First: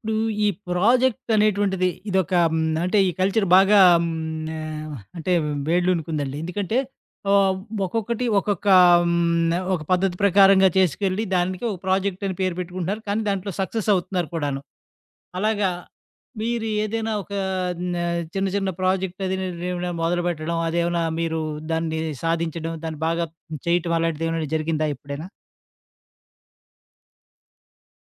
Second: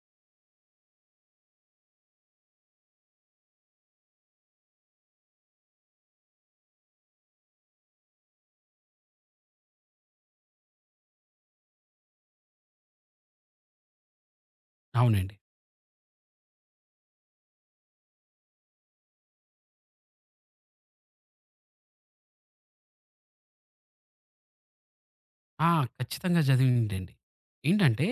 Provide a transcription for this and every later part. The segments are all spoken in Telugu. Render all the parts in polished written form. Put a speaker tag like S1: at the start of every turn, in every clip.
S1: ఇప్పుడు ఈ ప్రాజెక్ట్ అనేటువంటిది ఇదొక హ్మ్, అంటే ఈ కల్చర్ బాగా హ్మ్, ఆహ్, అంటే వేళ్ళూనుకుందండి. ఎందుకంటే ఆహ్, ఒక్కొక్కటి ఒక్కొక్క హ్మ్, ఒక పద్ధతి ప్రకారంగా చేసుకెళ్ళి దానికి ఒక ప్రాజెక్ట్ అని పేరు పెట్టుకుంటున్నారు. కానీ దాంట్లో సక్సెస్ అవుతున్నారు కూడాను.
S2: అవునండి.
S1: అలాగా మీరు ఏదైనా ఒక న్ చిన్న చిన్న ప్రాజెక్ట్ అది ఏమైనా మొదలుపెట్టడం అదేమైనా మీరు దాన్ని సాధించడం, దాన్ని బాగా చేయటం అలాంటిదేమైనా జరిగిందా ఎప్పుడైనా?
S2: ఆ! ఖచ్చితంగా చదివిందండి. ఏంటంటే,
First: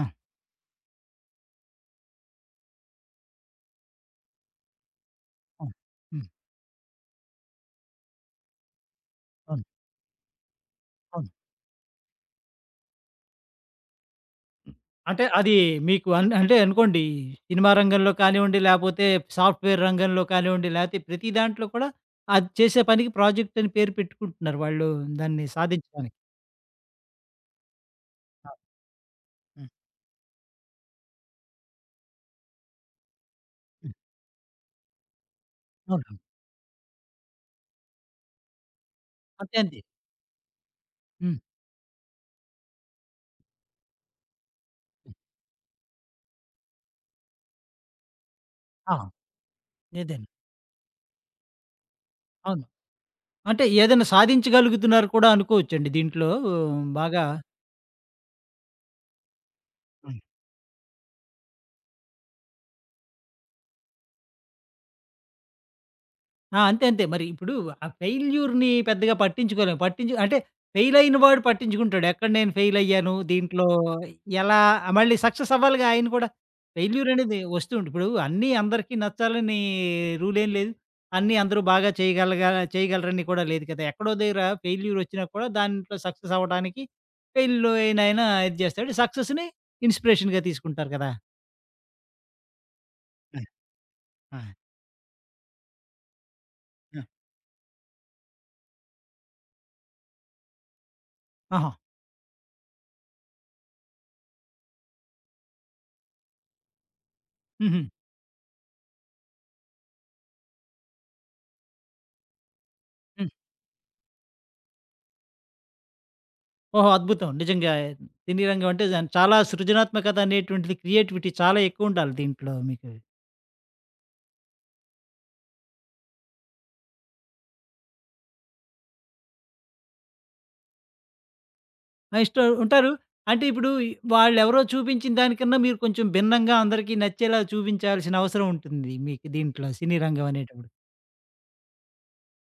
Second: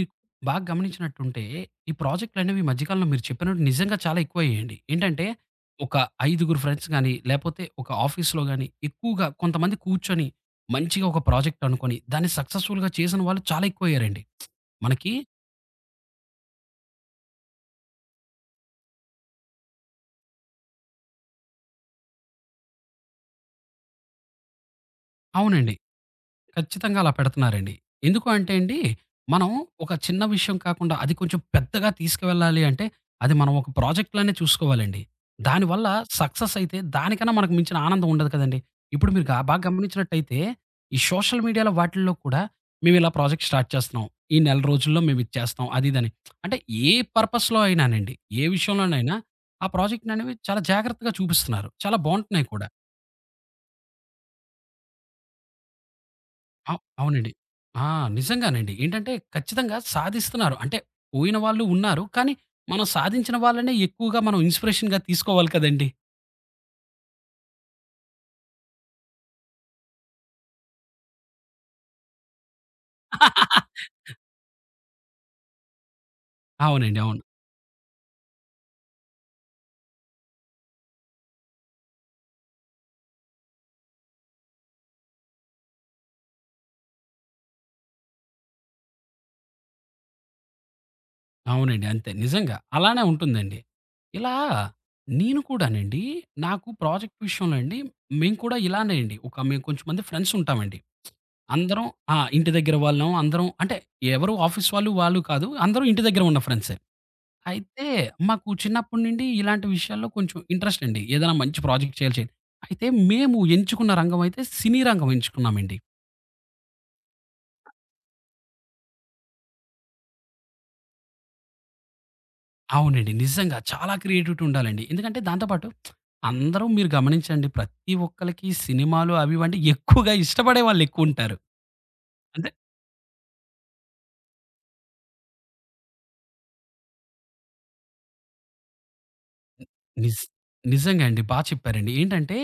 S1: ఆ!
S2: బాగా గమనించినట్టుంటే, ఈ ప్రాజెక్ట్‌లనేవి ఈ మధ్య కాలంలో మీరు చెప్పినట్టు నిజంగా చాలా ఎక్కువయ్యాయండి. ఏంటంటే,
S1: ఆ!
S2: ఒక
S1: హ్మ్.
S2: ఐదుగురు ఫ్రెండ్స్ గాని, లేపోతే ఒక ఆఫీస్‌లో గాని, ఎక్కువగా
S1: అవును.
S2: కొంతమంది కూర్చొని, మంచిగా ఒక
S1: అవును.
S2: ప్రాజెక్ట్ అనుకోని, దాన్ని సక్సెస్‌ఫుల్‌గా చేసిన వాళ్ళు చాలా ఎక్కువయ్యారండి.
S1: హ్మ్.
S2: మనకి
S1: అంటే అది మీకు అంటే అనుకోండి, సినిమా రంగంలో కానివ్వండి, లేపోతే సాఫ్ట్‌వేర్ రంగంలో కానివ్వండి, లేతే ప్రతి దాంట్లో కూడా అది చేసే పనికి ప్రాజెక్ట్ అని పేరు పెట్టుకుంటున్నారు వాళ్ళు దాన్ని
S2: అవునండి.
S1: సాధించడానికి.
S2: ఖచ్చితంగా అలా పెడుతున్నారండి. ఎందుకు
S1: ఆ!
S2: అంటే అండి, మనం
S1: హ్మ్.
S2: ఒక చిన్న విషయం కాకుండా అది కొంచెం పెద్దగా తీసుకువెళ్ళాలి అంటే, అది మనం ఒక
S1: హ్మ్.
S2: ప్రాజెక్ట్‌లానే చూసుకోవాలండి. దానివల్ల
S1: అవునవును.
S2: సక్సెస్ అయితే దానికన్నా మనకు మించిన ఆనందం ఉండదు కదండీ! ఇప్పుడు మీరు
S1: అంతే
S2: బాగా
S1: అంతే.
S2: గమనించినట్టయితే, ఈ
S1: హ్మ్.
S2: సోషల్ మీడియాలో వాటిల్లో కూడా మేము ఇలా ప్రాజెక్ట్ స్టార్ట్ చేస్తున్నాం. ఈ నెల రోజుల్లో
S1: హ్మ్.
S2: మేము ఇది చేస్తాం. అది ఇదని. అంటే ఏ పర్పస్‌లో అయినానండి, ఏ
S1: ఆ!
S2: విషయంలోనైనా ఆ
S1: ఏదైనా.
S2: ప్రాజెక్ట్‌ననేవి చాలా జాగ్రత్తగా చూపిస్తున్నారు. చాలా బావుంటున్నాయి
S1: అవును.
S2: కూడా.
S1: అంటే ఏదైనా సాధించగలుగుతున్నారు కూడా అనుకోవచ్చండి దీంట్లో బాగా.
S2: అవునండి. ఆ! నిజంగానండి. ఏంటంటే ఖచ్చితంగా సాధిస్తున్నారు. అంటే పోయిన వాళ్ళు ఉన్నారు. కానీ మనం సాధించిన వాళ్ళనే ఎక్కువగా మనం ఇన్‌స్పిరేషన్‌గా తీసుకోవాలి కదండీ!
S1: ఆ! అంతే. అంతే. మరి ఇప్పుడు ఆ ఫెయిల్యూర్‌ని పెద్దగా పట్టించుకోలేం. పట్టించు అంటే ఫెయిల్ అయిన వాడు పట్టించుకుంటాడు. ఎక్కడ నేను ఫెయిల్ అయ్యాను, దీంట్లో ఎలా మళ్ళీ సక్సెస్ అవ్వాలిగా ఆయన కూడా.
S2: అవునండి.
S1: ఫెయిల్యూర్
S2: అవును.
S1: అనేది వస్తూ ఉంటుంది. ఇప్పుడు అన్నీ అందరికీ నచ్చాలని రూల్ ఏం లేదు. అన్నీ అందరూ బాగా చేయగలరని కూడా లేదు కదా! ఎక్కడో దగ్గర ఫెయిల్యూర్ వచ్చినా కూడా దాంట్లో సక్సెస్ అవ్వడానికి ఫెయిల్ అయినైనా ఇది చేస్తాడు. సక్సెస్‌ని ఇన్‌స్పిరేషన్‌గా తీసుకుంటారు కదా!
S2: అవునండి. అంతే నిజంగా. అలానే
S1: ఆ!
S2: ఉంటుందండి. ఇలా
S1: ఆ!
S2: నేను కూడానండి నాకు
S1: ఆ!
S2: ప్రాజెక్ట్ విషయంలో అండి మేము కూడా ఇలానే అండి. ఒక మేము కొంచెం మంది ఫ్రెండ్స్ ఉంటామండి.
S1: ఆహా!
S2: అందరం ఆ! ఇంటి దగ్గర వాళ్ళం అందరం అంటే ఎవరు ఆఫీస్ వాళ్ళు, వాళ్ళు కాదు. అందరం ఇంటి దగ్గర ఉన్న ఫ్రెండ్సే.
S1: హుహు.
S2: అయితే
S1: హ్మ్.
S2: మాకు చిన్నప్పటి నుండి ఇలాంటి విషయాల్లో కొంచెం ఇంట్రెస్ట్ అండి. ఏదైనా మంచి ప్రాజెక్ట్ చేయాలి చేయాలి. అయితే మేము ఎంచుకున్న రంగం అయితే సినీ రంగం ఎంచుకున్నామండి.
S1: ఓహో! అద్భుతం. నిజంగా సినీ రంగం అంటే చాలా సృజనాత్మకత అనేటువంటిది క్రియేటివిటీ చాలా ఎక్కువుండాలి దీంట్లో మీకు.
S2: అవునండి. నిజంగా చాలా క్రియేటివిటీ ఉండాలండి. ఎందుకంటే దాంతో పాటు అందరూ మీరు గమనించండి ప్రతి ఒక్కళ్ళకి సినిమాలు అవి ఇవి అంటే ఎక్కువగా ఇష్టపడే వాళ్ళెక్కువుంటారు.
S1: నెక్స్ట్
S2: అంటే
S1: ఉంటారు. అంటే ఇప్పుడు వాళ్ళెవరో చూపించిన దానికన్నా మీరు కొంచెం భిన్నంగా అందరికీ నచ్చేలా చూపించాల్సిన అవసరం ఉంటుంది మీకు దీంట్లో సినీ
S2: నిజ్
S1: రంగం అనేటప్పుడు.
S2: నిజంగా అండి. బా చెప్పారండి. ఏంటంటే,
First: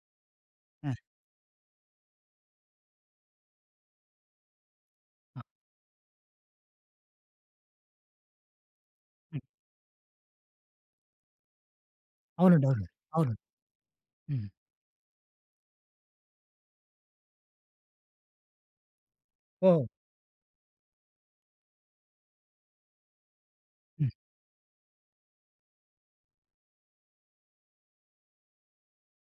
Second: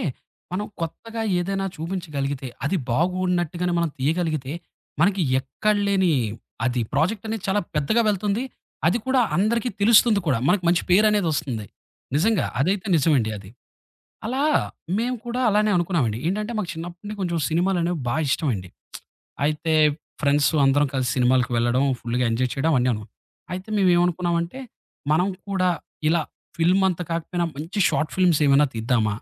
S2: మనం
S1: ఆ!
S2: కొత్తగా ఏదైనా చూపించగలిగితే, అది బాగున్నట్టుగానే మనం తీయగలిగితే, మనకి
S1: ఆ!
S2: ఎక్కడ లేని అది ప్రాజెక్ట్ అనేది చాలా పెద్దగా వెళ్తుంది. అది కూడా
S1: హ్మ్.
S2: అందరికీ తెలుస్తుంది కూడా. మనకు మంచి పేరనేదొస్తుంది. నిజంగా.
S1: అవునండి.
S2: అదైతే
S1: అవును.
S2: నిజమండి
S1: అవును.
S2: అది. అలా
S1: హ్మ్.
S2: మేము కూడా అలానే అనుకున్నామండి. ఏంటంటే, మాకు చిన్నప్పటి నుండి కొంచెం సినిమాలనేవి బా ఇష్టమండి. అయితే
S1: ఓహో!
S2: ఫ్రెండ్స్ అందరం కలిసి సినిమాలకి వెళ్ళడం, ఫుల్‌గా ఎంజాయ్ చేయడం అన్నీను. అయితే
S1: హ్మ్.
S2: మేమేమనుకున్నామంటే, మనం కూడా ఇలా ఫిల్మ్ అంత కాకపోయినా మంచి షార్ట్ ఫిల్మ్స్ ఏమైనా తీద్దామా?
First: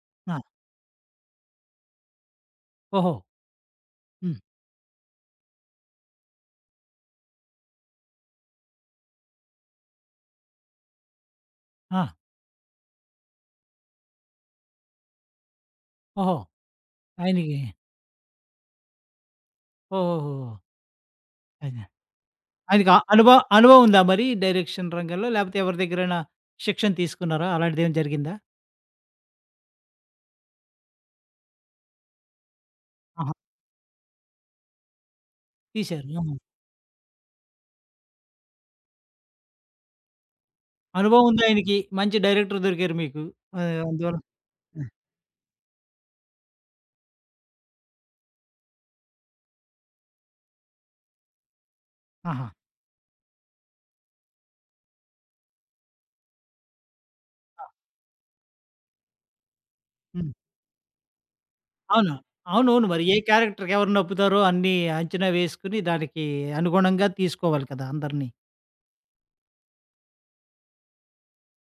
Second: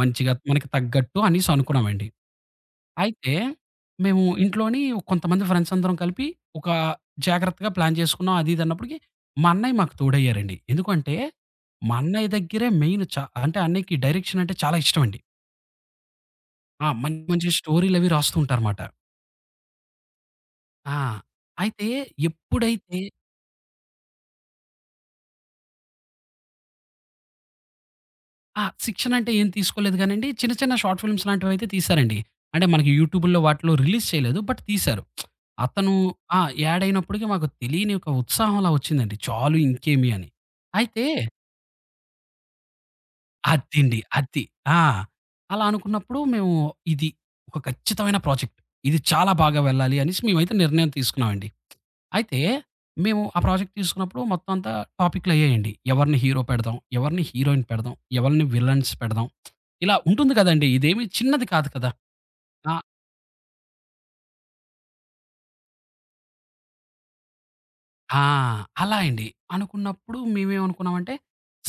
S2: మంచిగా
S1: ఆ!
S2: మనకి తగ్గట్టు అనేసి అనుకున్నామండి.
S1: ఓహో!
S2: అయితే మేము
S1: హ్మ్.
S2: ఇంట్లోని కొంతమంది ఫ్రెండ్స్ అందరం కలిపి ఒక జాగ్రత్తగా ప్లాన్ చేసుకున్నాం. అది ఇది అన్నప్పటికి మా అన్నయ్య మాకు తోడయ్యారండి. ఎందుకంటే, మా
S1: ఆ!
S2: అన్నయ్య దగ్గరే మెయిన్ చ అంటే అన్నయ్యకి డైరెక్షన్ అంటే చాలా ఇష్టమండి.
S1: ఓహో!
S2: ఆ! మంచి మంచి
S1: ఆయనకి
S2: స్టోరీలవి రాస్తూ ఉంటారుమాట.
S1: ఓహోహోహో!
S2: ఆ!
S1: అదే.
S2: అయితే
S1: ఆయనకి అ
S2: ఎప్పుడైతే
S1: అనుభ అనుభవం ఉందా మరి డైరెక్షన్ రంగంలో? లేపోతే ఎవరి దగ్గరైనా శిక్షణ తీసుకున్నారా? అలాంటిదేమైనా జరిగిందా?
S2: ఆ! శిక్షణ అంటే ఏం తీసుకోలేదు గానండి. చిన్న చిన్న షార్ట్ ఫిల్మ్స్ లాంటివైతే తీశారండి. అంటే మనకి
S1: ఆహా!
S2: యూట్యూబుల్లో వాటిలో రిలీజ్ చేయలేదు. బట్ తీశారు. అతను
S1: తీశారు. ఆహా!
S2: ఆ! యాడ్ అయినప్పటికి మాకు తెలియని ఒక ఉత్సాహం అలా వచ్చిందండి. చాలు ఇంకేమి అని. అయితే
S1: అనుభవం ఉంది ఆయనకి. మంచి డైరెక్టర్ దొరికారు మీకు. ఆహ్,
S2: అదండి.
S1: అందువల్ల
S2: అది. ఆ! అలా అనుకున్నప్పుడు మేము ఇది ఒక ఖచ్చితమైన ప్రాజెక్ట్. ఇది చాలా బాగా వెళ్ళాలి అనేసి మేమైతే నిర్ణయం తీసుకున్నామండి. అయితే
S1: ఆహా!
S2: మేము ఆ ప్రాజెక్ట్ తీసుకున్నప్పుడు మొత్తం అంతా టాపిక్‌లయ్యాయండి. ఎవరిని హీరో పెడదాం? ఎవరిని
S1: ఆ!
S2: హీరోయిన్ పెడదాం? ఎవరిని విలన్స్ పెడదాం? ఇలా
S1: హ్మ్.
S2: ఉంటుంది కదండీ. ఇదేమి చిన్నది కాదు కదా!
S1: అవును.
S2: ఆ!
S1: అవునవును. మరి ఏ క్యారెక్టర్‌కి ఎవరు నప్పుతారో అన్నీ అంచనా వేసుకొని దానికి అనుగుణంగా తీసుకోవాలి కదా!
S2: ఆ!
S1: అందరిని.
S2: అలా అండి. అనుకున్నప్పుడు మేమేమనుకున్నామంటే,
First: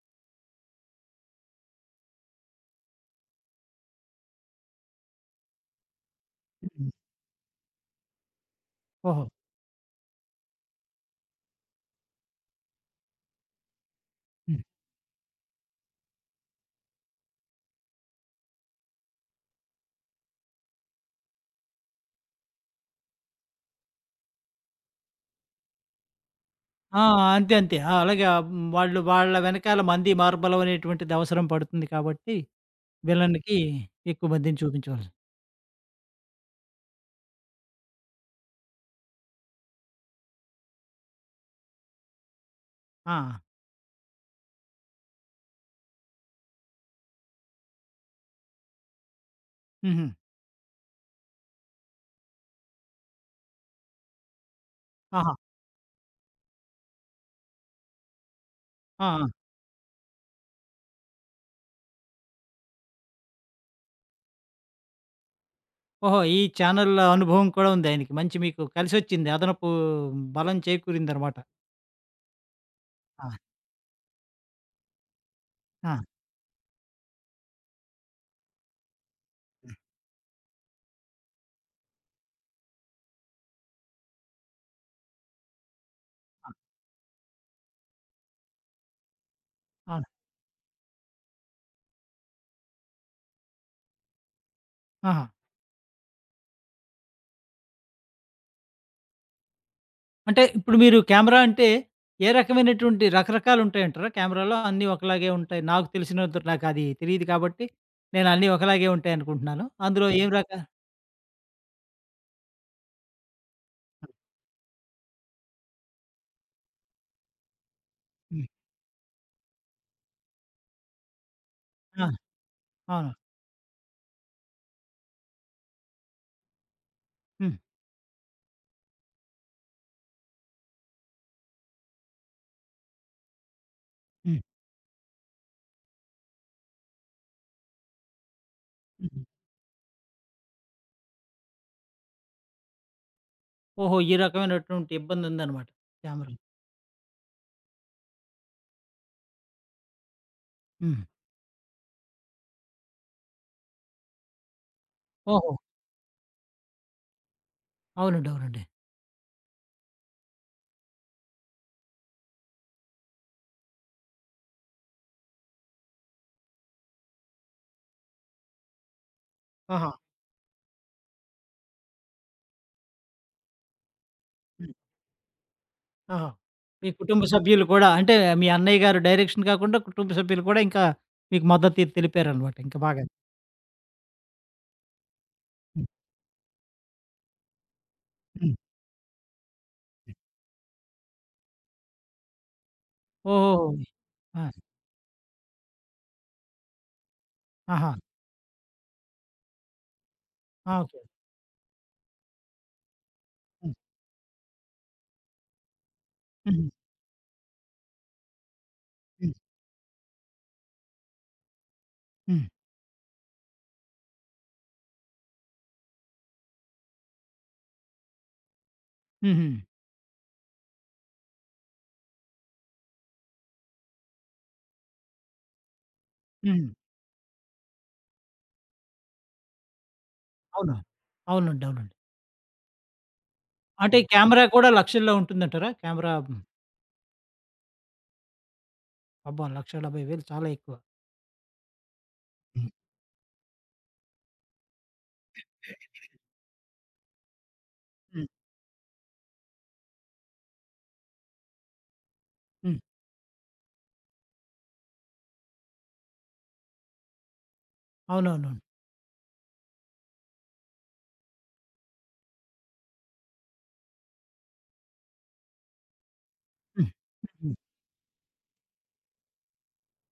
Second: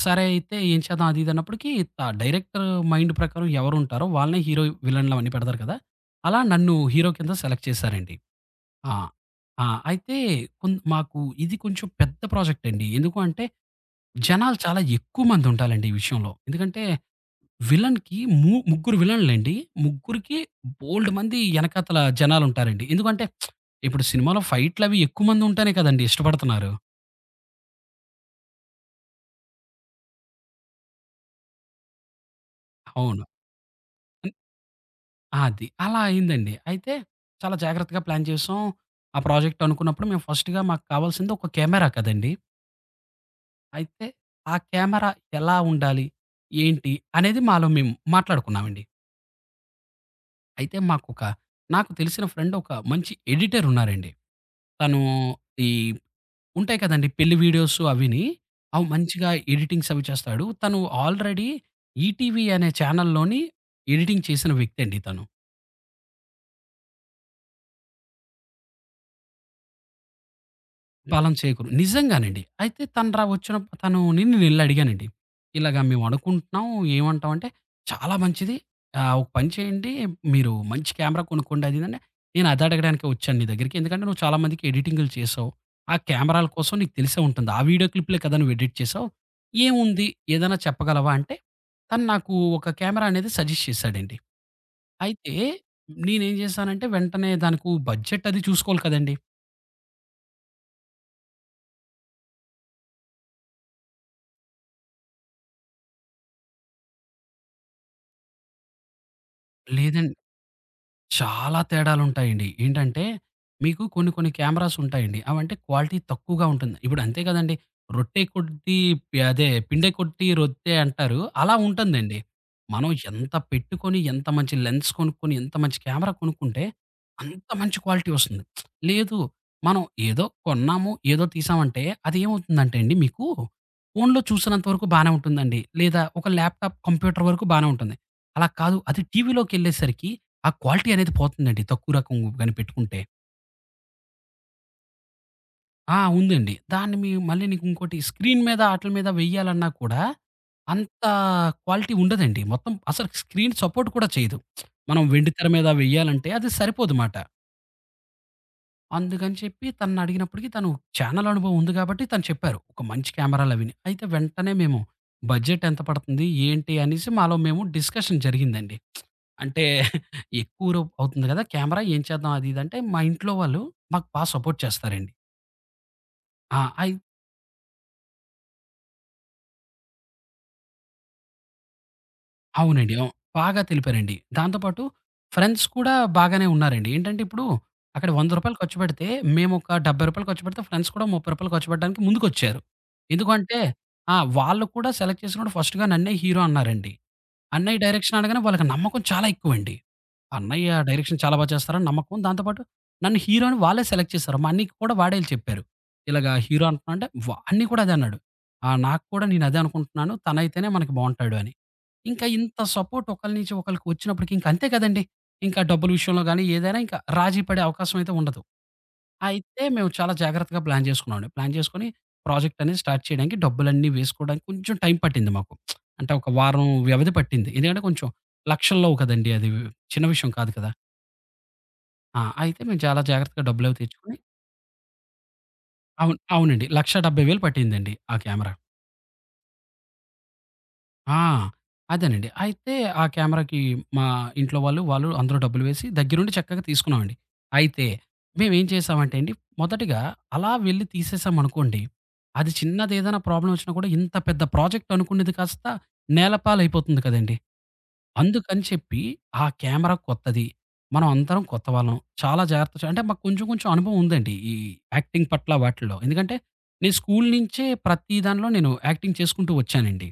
S2: సరే అయితే ఏం చేద్దాం అది ఇది అన్నప్పటికి డైరెక్టర్ మైండ్ ప్రకారం ఎవరుంటారో వాళ్ళనే హీరో, విలన్‌లు అవన్నీ పెడతారు కదా! అలా నన్ను
S1: హ్మ్.
S2: హీరో కింద సెలెక్ట్ చేశారండి. ఆ!
S1: ఓహో!
S2: ఆ! అయితే మాకు ఇది కొంచెం పెద్ద ప్రాజెక్ట్ అండి. ఎందుకు అంటే జనాలు
S1: హ్మ్.
S2: చాలా ఎక్కువ మంది ఉండాలండి ఈ విషయంలో. ఎందుకంటే విలన్‌కి ముగ్గురు విలన్‌లండి. ముగ్గురికి బోలెడు మంది ఎనకాతల జనాలుంటారండి. ఎందుకంటే ఇప్పుడు సినిమాలో ఫైట్‌లవి ఎక్కువ మంది ఉంటేనే కదండీ ఇష్టపడుతున్నారు.
S1: ఆ! అంతే అంతే. ఆ! అలాగే ఆహ్, హ్మ్, వాళ్ళు వాళ్ళ వెనకాల మంది మార్బలం అనేటువంటిది అవసరం పడుతుంది కాబట్టి
S2: అవును.
S1: విలన్‌కి ఎక్కువ
S2: హ్మ్.
S1: మందిని చూపించేవాళ్ళు.
S2: అది. అలా అయిందండి. అయితే చాలా జాగ్రత్తగా ప్లాన్ చేసాం. ఆ ప్రాజెక్ట్ అనుకున్నప్పుడు మేము ఫస్ట్‌గా మాకు కావాల్సింది ఒక కెమెరా కదండీ!
S1: ఆ!
S2: అయితే ఆ కెమెరా ఎలా ఉండాలి? ఏంటి? అనేది మాలో మేము మాట్లాడుకున్నామండి.
S1: హుహు.
S2: అయితే నాకు తెలిసిన ఫ్రెండ్ ఒక మంచి ఎడిటర్ ఉన్నారండి. తను
S1: ఆహా!
S2: ఈ ఉంటాయి కదండీ! పెళ్లి వీడియోస్ అవిని. అవి
S1: ఆ! ఆ!
S2: మంచిగా ఎడిటింగ్స్ అవి చేస్తాడు. తను ఆల్రెడీ ఈటీవీ అనే ఛానల్‌లోని ఎడిటింగ్ చేసిన వ్యక్తి అండి తను.
S1: ఓహో! ఈ ఛానెల్ అనుభవం కూడా ఉంది ఆయనకి. మంచి మీకు కలిసొచ్చింది. అదనపు బలం
S2: బలం
S1: చేకూరిందనమాట.
S2: చేకూరు నిజంగానండి. అయితే తను ర
S1: ఆ!
S2: వచ్చిన తను నేనెళ్లి అడిగానండి. ఇలాగ
S1: ఆ!
S2: మేము అనుకుంటున్నాం ఏమంటావు అంటే, "చాలా మంచిది. ఆహ్, ఒక పని చేయండి మీరు మంచి కెమెరా కొనుక్కోండి" అది ఇదని. నేను అది అడగడానికే వచ్చాను నీ దగ్గరికి. ఎందుకంటే నువ్వు చాలా మందికి ఎడిటింగులు చేసావు. ఆ కెమెరాల కోసం నీకు తెలిసే ఉంటుంది. ఆ వీడియో క్లిప్‌లే కదా నువ్వు ఎడిట్ చేసావు. ఏముంది
S1: అవును.
S2: ఏదైనా చెప్పగలవా అంటే, తను నాకు ఒక కెమెరా అనేది సజెస్ట్ చేసాడండి.
S1: ఆహా!
S2: అయితే నేనేం చేశానంటే వెంటనే దానికి బడ్జెట్ అది చూసుకోవాలి కదండీ.
S1: అంటే ఇప్పుడు మీరు కెమెరా అంటే ఏ రకమైనటువంటి రకరకాలుంటాయంటారా? కెమెరాలో అన్నీ ఒకలాగే ఉంటాయి. నాకు తెలిసినంత నాకది తెలీదు కాబట్టి, నేను అన్నీ ఒకలాగే ఉంటాయనుకుంటున్నాను.
S2: లేదం
S1: అందులో ఏం రక
S2: చాలా తేడాలుంటాయండి. ఏంటంటే, మీకు కొన్ని కొన్ని కెమెరాస్ ఉంటాయండి. అవంటే క్వాలిటీ తక్కువగా ఉంటుంది. ఇప్పుడు అంతే కదండీ! రొట్టె
S1: హ్మ్.
S2: కొట్టి పి అదే పిండె కొట్టి రొట్టె అంటారు. అలా
S1: ఆ!
S2: ఉంటుందండి. మనం
S1: అవును.
S2: ఎంత పెట్టుకొని, ఎంత మంచి లెన్స్ కొనుక్కొని, ఎంత మంచి కెమెరా కొనుక్కుంటే, అంత
S1: హ్మ్.
S2: మంచి క్వాలిటీ వస్తుంది. లేదు మనం ఏదో కొన్నాము, ఏదో తీసామంటే అది ఏమవుతుందంటే అండి మీకు ఫోనులో
S1: హ్మ్.
S2: చూసినంత వరకు బానే ఉంటుందండి. లేదా ఒక ల్యాప్‌టాప్, కంప్యూటర్ వరకు బానే ఉంటుంది. అలా కాదు అది
S1: హ్మ్.
S2: టీవీలోకెళ్ళేసరికి ఆ క్వాలిటీ అనేది పోతుందండి. తక్కువ రకం గాని పెట్టుకుంటే.
S1: ఓహో! ఈ రకమైనటువంటి ఇబ్బందుందనమాట
S2: ఆ!
S1: కెమెరాలో.
S2: ఉందండి. దాన్ని మళ్ళీ నీకు ఇంకోటి స్క్రీన్ మీద ఆటిల మీద వెయ్యాలన్నా కూడా
S1: హ్మ్.
S2: అంత క్వాలిటీ ఉండదండి. మొత్తం అసలు స్క్రీన్ సపోర్ట్ కూడా చేయదు. మనం వెండితెర
S1: ఓహో!
S2: మీద వెయ్యాలంటే అది సరిపోదుమాట.
S1: అవునండి. అవునండి.
S2: అందుకని చెప్పి తననడిగినప్పటికి తను ఛానెల్ అనుభవం ఉంది కాబట్టి తను చెప్పారు. ఒక మంచి కెమెరాలవిని. అయితే వెంటనే మేము బడ్జెట్ ఎంత పడుతుంది? ఏంటి? అనేసి మాలో మేము డిస్కషన్ జరిగిందండి. అంటే
S1: ఆహా!
S2: ఎక్కువ రూ అవుతుంది గదా! కెమెరా ఏం చేద్దాం అది ఇది అంటే, మా ఇంట్లో వాళ్ళు మాకు బా సపోర్ట్
S1: హ్మ్.
S2: చేస్తారండి.
S1: ఆహా!
S2: ఆ!
S1: మీ
S2: అయి
S1: కుటుంబ సభ్యులు కూడా అంటే మీ అన్నయ్య గారు డైరెక్షన్ కాకుండా కుటుంబ సభ్యులు కూడా ఇంకా మీకు మద్దతు తెలిపారనమాట. ఇంకా
S2: అవునండి.
S1: బాగా.
S2: అవును. బాగా తెలిపారండి. దాంతో పాటు ఫ్రెండ్స్
S1: హ్మ్.
S2: కూడా బాగానే ఉన్నారండి. ఏంటంటే ఇప్పుడు అక్కడ రూ. 100
S1: హ్మ్.
S2: ఖర్చు పెడితే మేమొక రూ. 70 ఖర్చు పెడితే ఫ్రెండ్స్ కూడా రూ. 30 ఖర్చు పెట్టడానికి ముందుకొచ్చారు. ఎందుకంటే
S1: ఓహోహో!
S2: ఆ!
S1: ఆ!
S2: వాళ్ళు కూడా సెలెక్ట్ చేసినప్పుడు ఫస్ట్‌గా నన్నే హీరో అన్నారండి. అన్నయ్య
S1: ఆహా!
S2: డైరెక్షన్ అనగానే వాళ్ళకి నమ్మకం చాలా ఎక్కువండి. అన్నయ్య
S1: ఆ! ఓకే.
S2: డైరెక్షన్ చాలా బా చేస్తారని నమ్మకం. దాంతో పాటు నన్ను హీరోని
S1: హ్మ్.
S2: వాళ్ళే సెలెక్ట్ చేశారు. మా అన్నయ్యకి కూడా వాడే చెప్పారు. ఇలాగ హీరో
S1: హుహు.
S2: అంటున్నా అంటే అన్నయ్య కూడా అదే అన్నాడు. "ఆ! నాకు కూడా
S1: హ్మ్.
S2: నేను అదే అనుకుంటున్నాను. తనైతేనే మనకి బావుంటాడు" అని. ఇంకా
S1: హ్మ్.
S2: ఇంత సపోర్ట్ ఒకళ్ళ నుంచి ఒకళ్ళకి వచ్చినప్పటికి ఇంక అంతే కదండీ! ఇంకా డబ్బుల విషయంలో గాని, ఏదైనా ఇంకా రాజీ పడే అవకాశం అయితే ఉండదు.
S1: హుహు.
S2: అయితే మేము చాలా జాగ్రత్తగా ప్లాన్ చేసుకున్నామండి. ప్లాన్ చేసుకొని ప్రాజెక్ట్ అనేది స్టార్ట్ చేయడానికి డబ్బులన్నీ వేసుకోవడానికి కొంచెం టైం పట్టింది మాకు. అంటే ఒక వారం
S1: హుహు.
S2: వ్యవధి పట్టింది. ఎందుకంటే కొంచెం లక్షల్లో కదండీ! అది చిన్న విషయం కాదు కదా!
S1: అవును. అవునండి. అవునండి.
S2: ఆ! అయితే మేము చాలా జాగ్రత్తగా డబ్బులవి
S1: అంటే
S2: తెచ్చుకొని
S1: కెమెరా కూడా లక్షల్లో ఉంటుందంటారా? కెమెరా
S2: అవును.
S1: హ్మ్.
S2: అవునండి. 1,70,000 పట్టిందండి ఆ కెమెరా.
S1: అబ్బా! 1,70,000 చాలా ఎక్కువ.
S2: ఆ! అదేనండి.
S1: హ్మ్.
S2: అయితే ఆ కెమెరాకి మా ఇంట్లో వాళ్ళు అందరూ డబ్బులు వేసి దగ్గరుండి చక్కగా తీసుకున్నామండి. అయితే
S1: హ్మ్.
S2: మేమేం చేసామంటే అండి, మొదటగా అలా వెళ్లి తీసేసామనుకోండి, అది
S1: హ్మ్.
S2: చిన్నదేదైనా ప్రాబ్లమ్ వచ్చినా కూడా ఇంత పెద్ద ప్రాజెక్ట్ అనుకునేది కాస్త నేలపాలైపోతుంది కదండీ!
S1: అవునవునవును.
S2: అందుకని చెప్పి ఆ కెమెరా కొత్తది. మనం అందరం కొత్తవాళ్ళం. చాలా జాగ్రత్త చ అంటే మాకు కొంచెం కొంచెం అనుభవం ఉందండి. ఈ యాక్టింగ్ పట్ల వాటిల్లో. ఎందుకంటే
S1: హ్మ్.
S2: నేను స్కూల్
S1: హ్మ్.
S2: నుంచే ప్రతి దానిలో నేను యాక్టింగ్ చేసుకుంటూ వచ్చానండి.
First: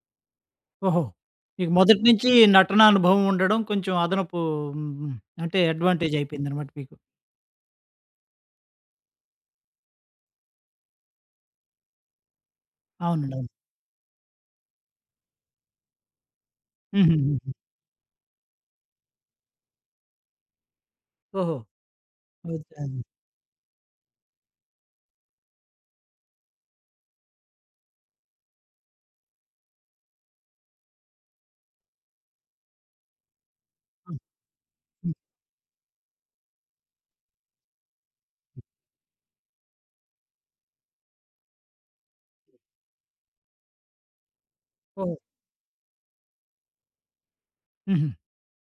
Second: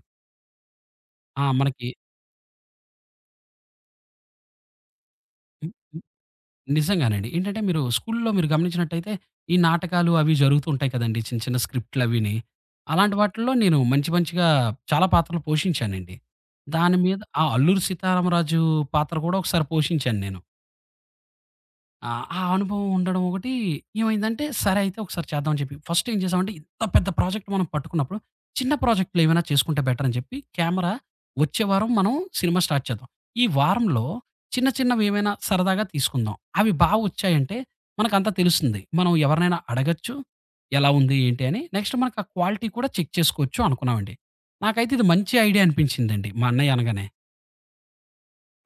S1: ఓహో!
S2: ఆ!
S1: మీకు
S2: మనకి
S1: మొదటి నుంచి నటనా అనుభవం ఉండడం కొంచెం అదనపు హ్మ్. హ్మ్. అంటే
S2: హ్మ్. హ్మ్.
S1: అడ్వాంటేజ్ అయిపోయిందనమాట మీకు.
S2: నిజంగానండి. ఏంటంటే మీరు స్కూల్‌లో మీరు గమనించినట్టయితే ఈ నాటకాలు అవి జరుగుతూ ఉంటాయి కదండీ! చిన్న చిన్న స్క్రిప్ట్‌లవిని. అలాంటి
S1: అవునండి.
S2: వాటిల్లో
S1: అవును.
S2: నేను మంచి మంచిగా చాలా పాత్రలు పోషించానండి. దాని మీద ఆ
S1: హుహుహుహు.
S2: 'అల్లూరి సీతారామరాజు' పాత్ర కూడా ఒకసారి పోషించాను నేను.
S1: ఓహో!
S2: ఆ! ఆ
S1: ఓకే.
S2: అనుభవం ఉండడం ఒకటి, ఏమైందంటే సరే అయితే ఒకసారి చేద్దాం అని చెప్పి, ఫస్ట్ ఏం చేసామంటే ఇంత పెద్ద ప్రాజెక్ట్ మనం పట్టుకున్నప్పుడు, చిన్న ప్రాజెక్ట్‌లు ఏమైనా చేసుకుంటే బెటర్ అని చెప్పి, కెమెరా వచ్చే వారం మనం సినిమా స్టార్ట్ చేద్దాం. ఈ వారంలో
S1: హ్మ్.
S2: చిన్న చిన్నవి
S1: హ్మ్.
S2: ఏమైనా సరదాగా తీసుకుందాం. అవి బా వచ్చాయంటే మనకంతా తెలుస్తుంది. మనం ఎవరినైనా అడగొచ్చు. ఎలా ఉంది ఏంటి అని. నెక్స్ట్ మనకు ఆ క్వాలిటీ కూడా చెక్ చేసుకోవచ్చు అనుకున్నామండి. నాకైతే ఇది
S1: ఓహో!
S2: మంచి ఐడియా అనిపించిందండి మా అన్నయ్య అనగానే.
S1: హుహు.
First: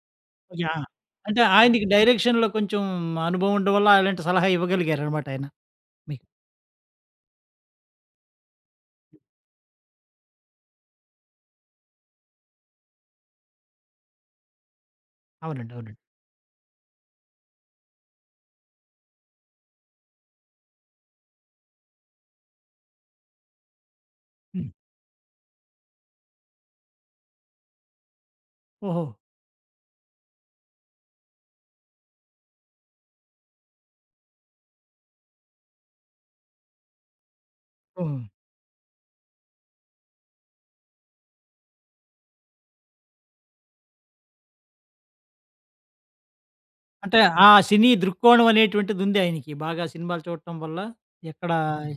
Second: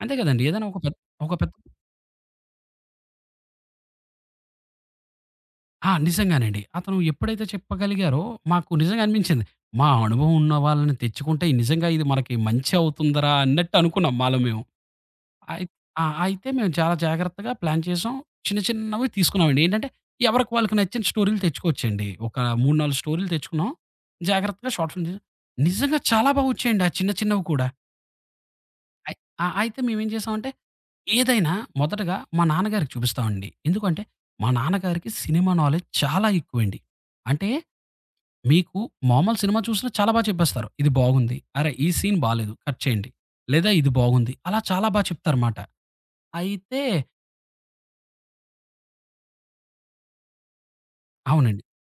S2: అంతే కదండీ! ఏదైనా ఒక
S1: యాహ్!
S2: పెద్ద ఒక
S1: అంటే
S2: పెద్ద
S1: ఆయనకి డైరెక్షన్‌లో కొంచెం అనుభవం ఉండడం వల్ల అలాంటి సలహా ఇవ్వగలిగారనమాట ఆయన
S2: ఆ!
S1: మీకు.
S2: నిజంగానండి. అతను ఎప్పుడైతే చెప్పగలిగారో మాకు నిజంగా అనిపించింది. అనుభవం ఉన్న వాళ్ళని తెచ్చుకుంటే నిజంగా ఇది మనకి మంచి అవుతుందిరా అన్నట్టు అనుకున్నాం మాలో మేము. అయి
S1: అవునండి. అవునండి.
S2: ఆ! అయితే మేము చాలా జాగ్రత్తగా ప్లాన్ చేసాం. చిన్న చిన్నవి తీసుకున్నామండి. ఏంటంటే ఎవరికి వాళ్ళకి నచ్చిన స్టోరీలు తెచ్చుకోవచ్చండి. ఒక 3, 4 స్టోరీలు తెచ్చుకున్నాం.
S1: హ్మ్.
S2: జాగ్రత్తగా షార్ట్ ఫిల్మ్ చేసాం. నిజంగా చాలా బా వచ్చాయండి ఆ చిన్న చిన్నవి కూడా.
S1: ఓహో!
S2: అయి ఆ! అయితే మేమేం చేసామంటే ఏదైనా మొదటగా మా నాన్నగారికి చూపిస్తామండి. ఎందుకంటే మా నాన్నగారికి సినిమా నాలెడ్జ్ చాలా ఎక్కువండి. అంటే
S1: ఓహో!
S2: మీకు మామూలు సినిమా చూసినా చాలా బా చెప్పేస్తారు. ఇది బాగుంది. అరే! ఈ సీన్ బాలేదు. కట్ చేయండి. లేదా ఇది బాగుంది. అలా చాలా బా చెప్తారుమాట. అయితే
S1: అంటే ఆ సినీ దృక్కోణం అనేటువంటిది ఉంది ఆయనకి. బాగా సినిమాలు చూడటం వల్ల ఎక్కడ
S2: అవునండి.
S1: హ్మ్.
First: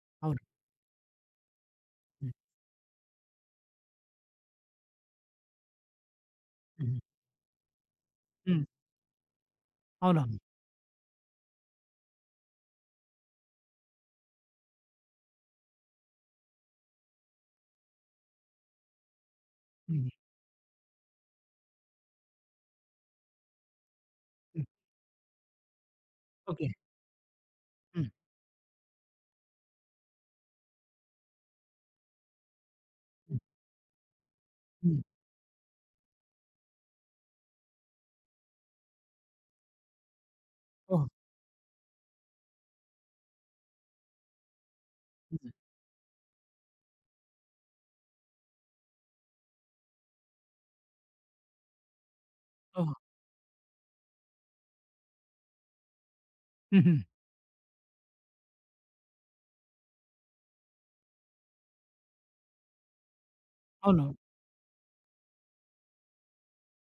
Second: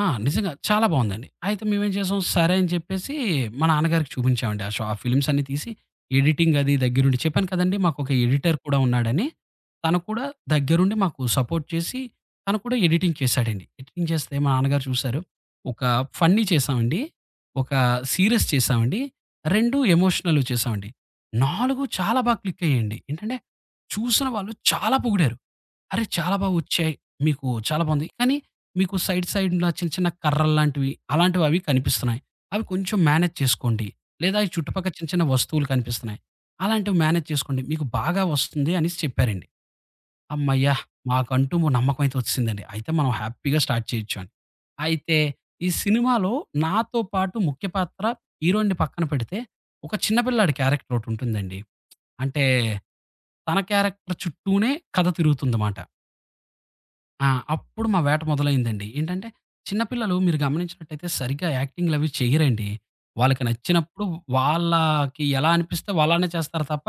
S2: ఆ!
S1: అవును.
S2: నిజంగా చాలా బావుందండి. అయితే మేమేం చేసాం,
S1: హ్మ్.
S2: సరే అని చెప్పేసి మా నాన్నగారికి చూపించామండి. ఆ ఫిల్మ్స్ అన్నీ తీసి ఎడిటింగ్ అది
S1: హ్మ్.
S2: దగ్గరుండి చెప్పాను కదండీ మాకొక ఎడిటర్
S1: హ్మ్.
S2: కూడా ఉన్నాడని. తను కూడా
S1: అవునవును.
S2: దగ్గరుండి మాకు సపోర్ట్ చేసి తను కూడా ఎడిటింగ్ చేశాడండి. ఎడిటింగ్ చేస్తే మా నాన్నగారు చూశారు. ఒక ఫన్నీ చేశామండి. ఒక సీరియస్ చేశామండి. 2
S1: హ్మ్. హ్మ్.
S2: ఎమోషనల్ చేశామండి. 4 చాలా బాగా క్లిక్ అయ్యాయండి. ఏంటంటే చూసిన వాళ్ళు
S1: హ్మ్.
S2: చాలా పొగిడారు. "అరె! చాలా బాగా
S1: ఓకే.
S2: వచ్చాయి. మీకు చాలా బావుంది."
S1: హ్మ్.
S2: కానీ మీకు సైడ్ సైడ్‌లా చిన్న చిన్న కర్రల్లాంటివి అలాంటివవి కనిపిస్తున్నాయి. అవి కొంచెం మేనేజ్
S1: హ్మ్.
S2: చేసుకోండి. లేదా ఈ చుట్టుపక్కల
S1: హ్మ్.
S2: చిన్న చిన్న వస్తువులు కనిపిస్తున్నాయి. అలాంటివి మేనేజ్ చేసుకోండి. మీకు బాగా వస్తుంది అనేసి చెప్పారండి. హమ్మయ్య!
S1: ఓహో!
S2: మాకంటూ ఓ నమ్మకం అయితే వచ్చిసిందండి. అయితే మనం హ్యాపీగా స్టార్ట్ చేయొచ్చు అని. అయితే
S1: హ్మ్.
S2: ఈ సినిమాలో నాతో పాటు ముఖ్య పాత్ర హీరోయిన్‌ని పక్కన పెడితే, ఒక చిన్న పిల్లాడి క్యారెక్టర్ ఒకటుంటుందండి. అంటే
S1: ఓహో!
S2: తన క్యారెక్టర్ చుట్టూనే కథ తిరుగుతుందమాట.
S1: హుహు.
S2: ఆ! అప్పుడు మా వేట మొదలైందండి. ఏంటంటే, చిన్న పిల్లలు మీరు గమనించినట్టయితే సరిగ్గా యాక్టింగ్‌లవి చెయ్యరండి. వాళ్ళకి నచ్చినప్పుడు
S1: అవును.
S2: వాళ్ళకి ఎలా అనిపిస్తే వాళ్ళనే చేస్తారు తప్ప,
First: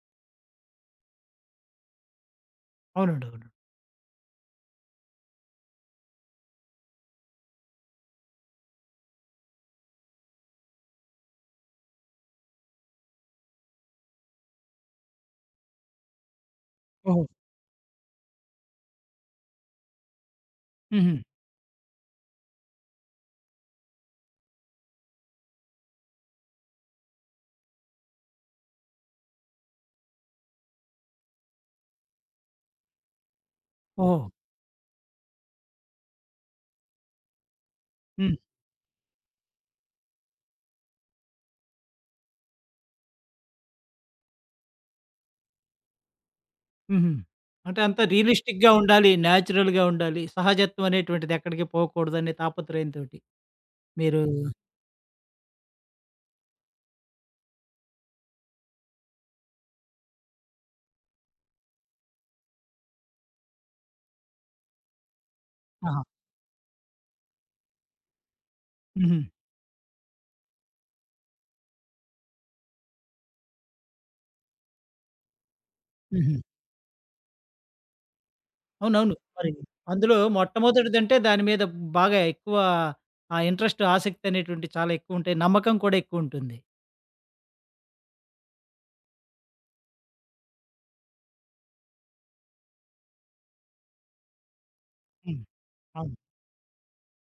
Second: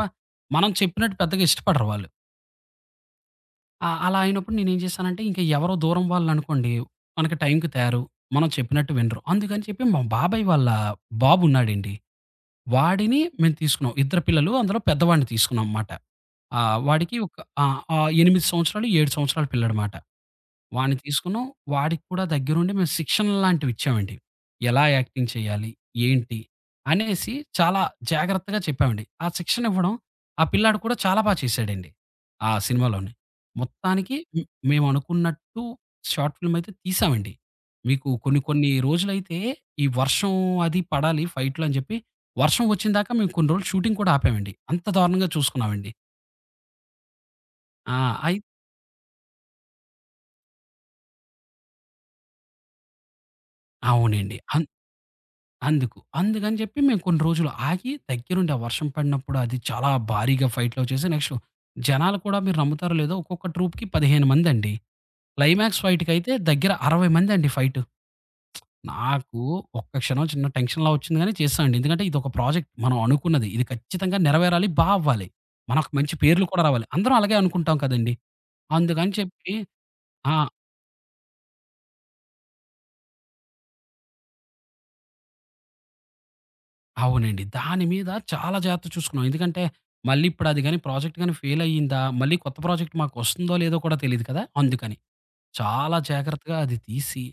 S2: మనం చెప్పినట్టు పెద్దగా ఇష్టపడరు వాళ్ళు.
S1: అవునండి. అవును.
S2: ఆ! అలా అయినప్పుడు నేనేం చేశానంటే, ఇంక ఎవరో దూరం వాళ్ళనుకోండి, మనకి టైంకి తేరు. మనం చెప్పినట్టు వినరు. అందుకని చెప్పి మా బాబాయ్ వాళ్ళ బాబున్నాడండి. వాడిని మేము తీసుకున్నాం. ఇద్దరు పిల్లలు, అందులో పెద్దవాడిని తీసుకున్నాం మాట. ఆహ్, వాడికి
S1: ఓహో!
S2: ఒక ఆ! ఆ! 8 సంవత్సరాలు, 7 సంవత్సరాల పిల్లాడు మాట. వాడిని
S1: హుహు.
S2: తీసుకున్నాం. వాడికి కూడా దగ్గరుండి మేము శిక్షణ లాంటివిచ్చామండి. ఎలా యాక్టింగ్ చేయాలి? ఏంటి? అనేసి చాలా జాగ్రత్తగా చెప్పామండి. ఆ శిక్షణ ఇవ్వడం ఆ పిల్లాడు కూడా చాలా బా చేశాడండి. ఆ సినిమాలోని. మొత్తానికి
S1: ఓహో!
S2: మేమనుకున్నట్టు షార్ట్ ఫిల్మ్ అయితే తీశామండి. మీకు
S1: హ్మ్.
S2: కొన్ని కొన్ని రోజులైతే ఈ వర్షం అది పడాలి ఫైట్‌లు అని చెప్పి, వర్షం వచ్చిన దాకా మేము కొన్ని రోజులు షూటింగ్ కూడా ఆపామండి. అంత దారుణంగా చూసుకున్నామండి.
S1: హుహు. అంటే
S2: ఆ!
S1: అంతా
S2: అయి
S1: రియలిస్టిక్‌గా ఉండాలి. న్యాచురల్‌గా ఉండాలి. సహజత్వం అనేటువంటిది ఎక్కడికి పోకూడదనే తాపత్రయంతోటి. మీరు
S2: అవునండి. అందుకు. అందుకని చెప్పి మేము కొన్ని రోజులు ఆగి దగ్గరుండి ఆ వర్షం పడినప్పుడు అది చాలా భారీగా ఫైట్‌లు చేసి నెక్స్ట్ జనాలు కూడా మీరు నమ్ముతారో లేదో ఒక్కొక్క ట్రూప్‌కి 15 మందండి. క్లైమాక్స్
S1: ఆహా!
S2: ఫైట్‌కైతే దగ్గర 60 మందండి ఫైట్.
S1: హుహు.
S2: నాకు ఒక్క క్షణం చిన్న టెన్షన్‌లా వచ్చింది గానీ చేశామండి. ఎందుకంటే ఇదొక ప్రాజెక్ట్. మనం అనుకున్నది. ఇది ఖచ్చితంగా నెరవేరాలి. బా అవ్వాలి. మనకు మంచి
S1: హుహు.
S2: పేర్లు కూడా రావాలి. అందరం అలాగే అనుకుంటాం కదండీ. అందుకని
S1: అవునవును. మరి
S2: చెప్పి
S1: అందులో
S2: ఆ!
S1: మొట్టమొదటిదంటే దాని మీద బాగా ఎక్కువ ఆ ఇంట్రెస్ట్, ఆసక్తి అనేటువంటివి చాలా ఎక్కువుంటాయి. నమ్మకం కూడా ఎక్కువుంటుంది.
S2: అవునండి. దాని మీద చాలా జాగ్రత్త చూసుకున్నాం. ఎందుకంటే, మళ్ళీ ఇప్పుడు అది గాని ప్రాజెక్ట్ గాని ఫెయిల్ అయ్యిందా, మళ్ళీ కొత్త ప్రాజెక్ట్ మాకు వస్తుందో లేదో కూడా తెలీదు కదా! అందుకని.
S1: హ్మ్.
S2: చాలా
S1: అవును.
S2: జాగ్రత్తగా అది తీసి,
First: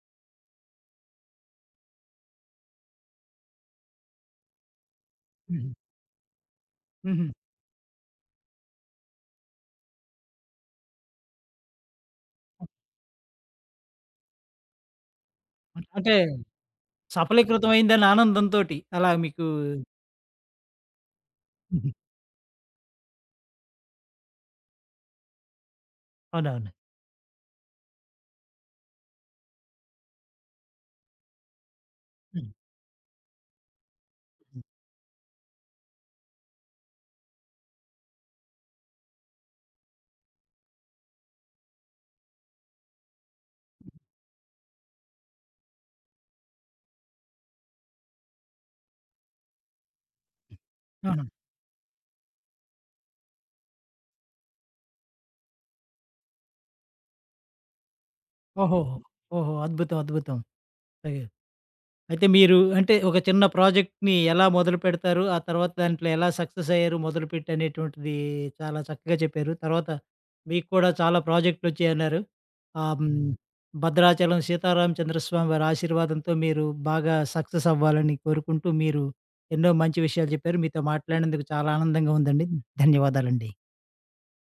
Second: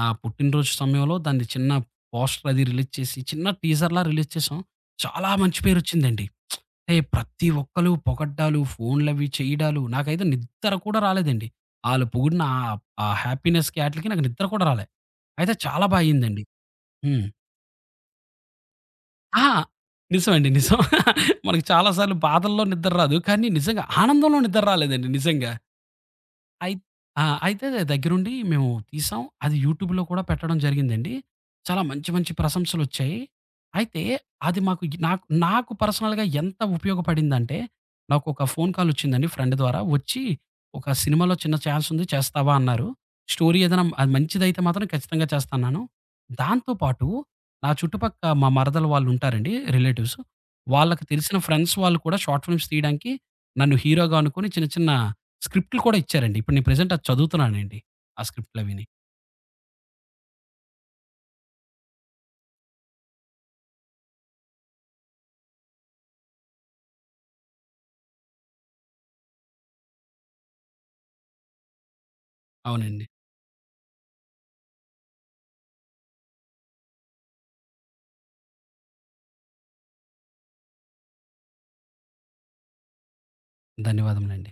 S2: నా పుట్టినరోజు సమయంలో దాన్ని చిన్న పోస్టర్ అది రిలీజ్ చేసి, చిన్న టీజర్‌లా రిలీజ్ చేసాం. చాలా మంచి
S1: హుహు.
S2: పేరొచ్చిందండి. అంటే
S1: హుహు.
S2: ప్రతి ఒక్కళ్ళు పొగడ్డాలు, ఫోన్‌లవి చేయడాలు, నాకైతే నిద్ర కూడా రాలేదండి. ఆళ్ళు పొగిడిన ఆ
S1: అవును.
S2: ఆ హ్యాపీనెస్‌కి ఆటిలికి నాకు నిద్ర కూడా రాలే. అయితే చాలా బా
S1: అంటే
S2: అయిందండి. హ్మ్.
S1: సఫలీకృతం అయిందన్న ఆనందంతోటి అలా
S2: ఆ!
S1: మీకు
S2: నిజమండి. నిజం. మనకు చాలా
S1: హుహు.
S2: సార్లు బాధల్లో నిద్ర రాదు. కానీ నిజంగా ఆనందంలో నిద్ర రాలేదండి నిజంగా.
S1: అవునవును.
S2: అయి ఆ! అయితే దగ్గరుండి మేము తీసాం. అది యూట్యూబ్‌లో కూడా పెట్టడం జరిగిందండి. చాలా మంచి మంచి
S1: హ్మ్.
S2: ప్రశంసలొచ్చాయి. అయితే అది
S1: హ్మ్.
S2: మాకు నాకు నాకు పర్సనల్‌గా ఎంత ఉపయోగపడిందంటే, నాకొక ఫోన్ కాలొచ్చిందండి ఫ్రెండ్ ద్వారా. వచ్చి "ఒక సినిమాలో చిన్న ఛాన్సుంది చేస్తావా?" అన్నారు. స్టోరీ ఏదైనా అది మంచిదైతే మాత్రం ఖచ్చితంగా చేస్తానన్నాను. దాంతో పాటు నా చుట్టుపక్క మా మరదలు వాళ్ళుంటారండి రిలేటివ్స్. వాళ్ళకి
S1: ఆహా!
S2: తెలిసిన ఫ్రెండ్స్ వాళ్ళు కూడా షార్ట్ ఫిల్మ్స్ తీయడానికి నన్ను హీరోగా అనుకోని చిన్న చిన్న స్క్రిప్ట్‌లు కూడా ఇచ్చారండి. ఇప్పుడు నేను ప్రెజెంట్ అది చదువుతున్నానండి. ఆ స్క్రిప్ట్‌లవిని.
S1: ఓహోహో! ఓహో! అద్భుతం. అద్భుతం. అదే. అయితే మీరు అంటే ఒక చిన్న ప్రాజెక్ట్‌ని ఎలా మొదలుపెడతారు? ఆ తర్వాత దాంట్లో ఎలా సక్సెస్ అయ్యారు మొదలుపెట్టి అనేటువంటిది చాలా చక్కగా చెప్పారు. తర్వాత మీకు కూడా చాలా ప్రాజెక్ట్‌లొచ్చాయన్నారు. ఆహ్,
S2: అవునండి.
S1: హ్మ్, భద్రాచలం సీతారామచంద్ర స్వామి వారి ఆశీర్వాదంతో మీరు బాగా సక్సెస్ అవ్వాలని కోరుకుంటూ మీరు ఎన్నో మంచి విషయాలు చెప్పారు. మీతో మాట్లాడినందుకు చాలా ఆనందంగా ఉందండి. ధన్యవాదాలండి.
S2: ధన్యవాదములండి.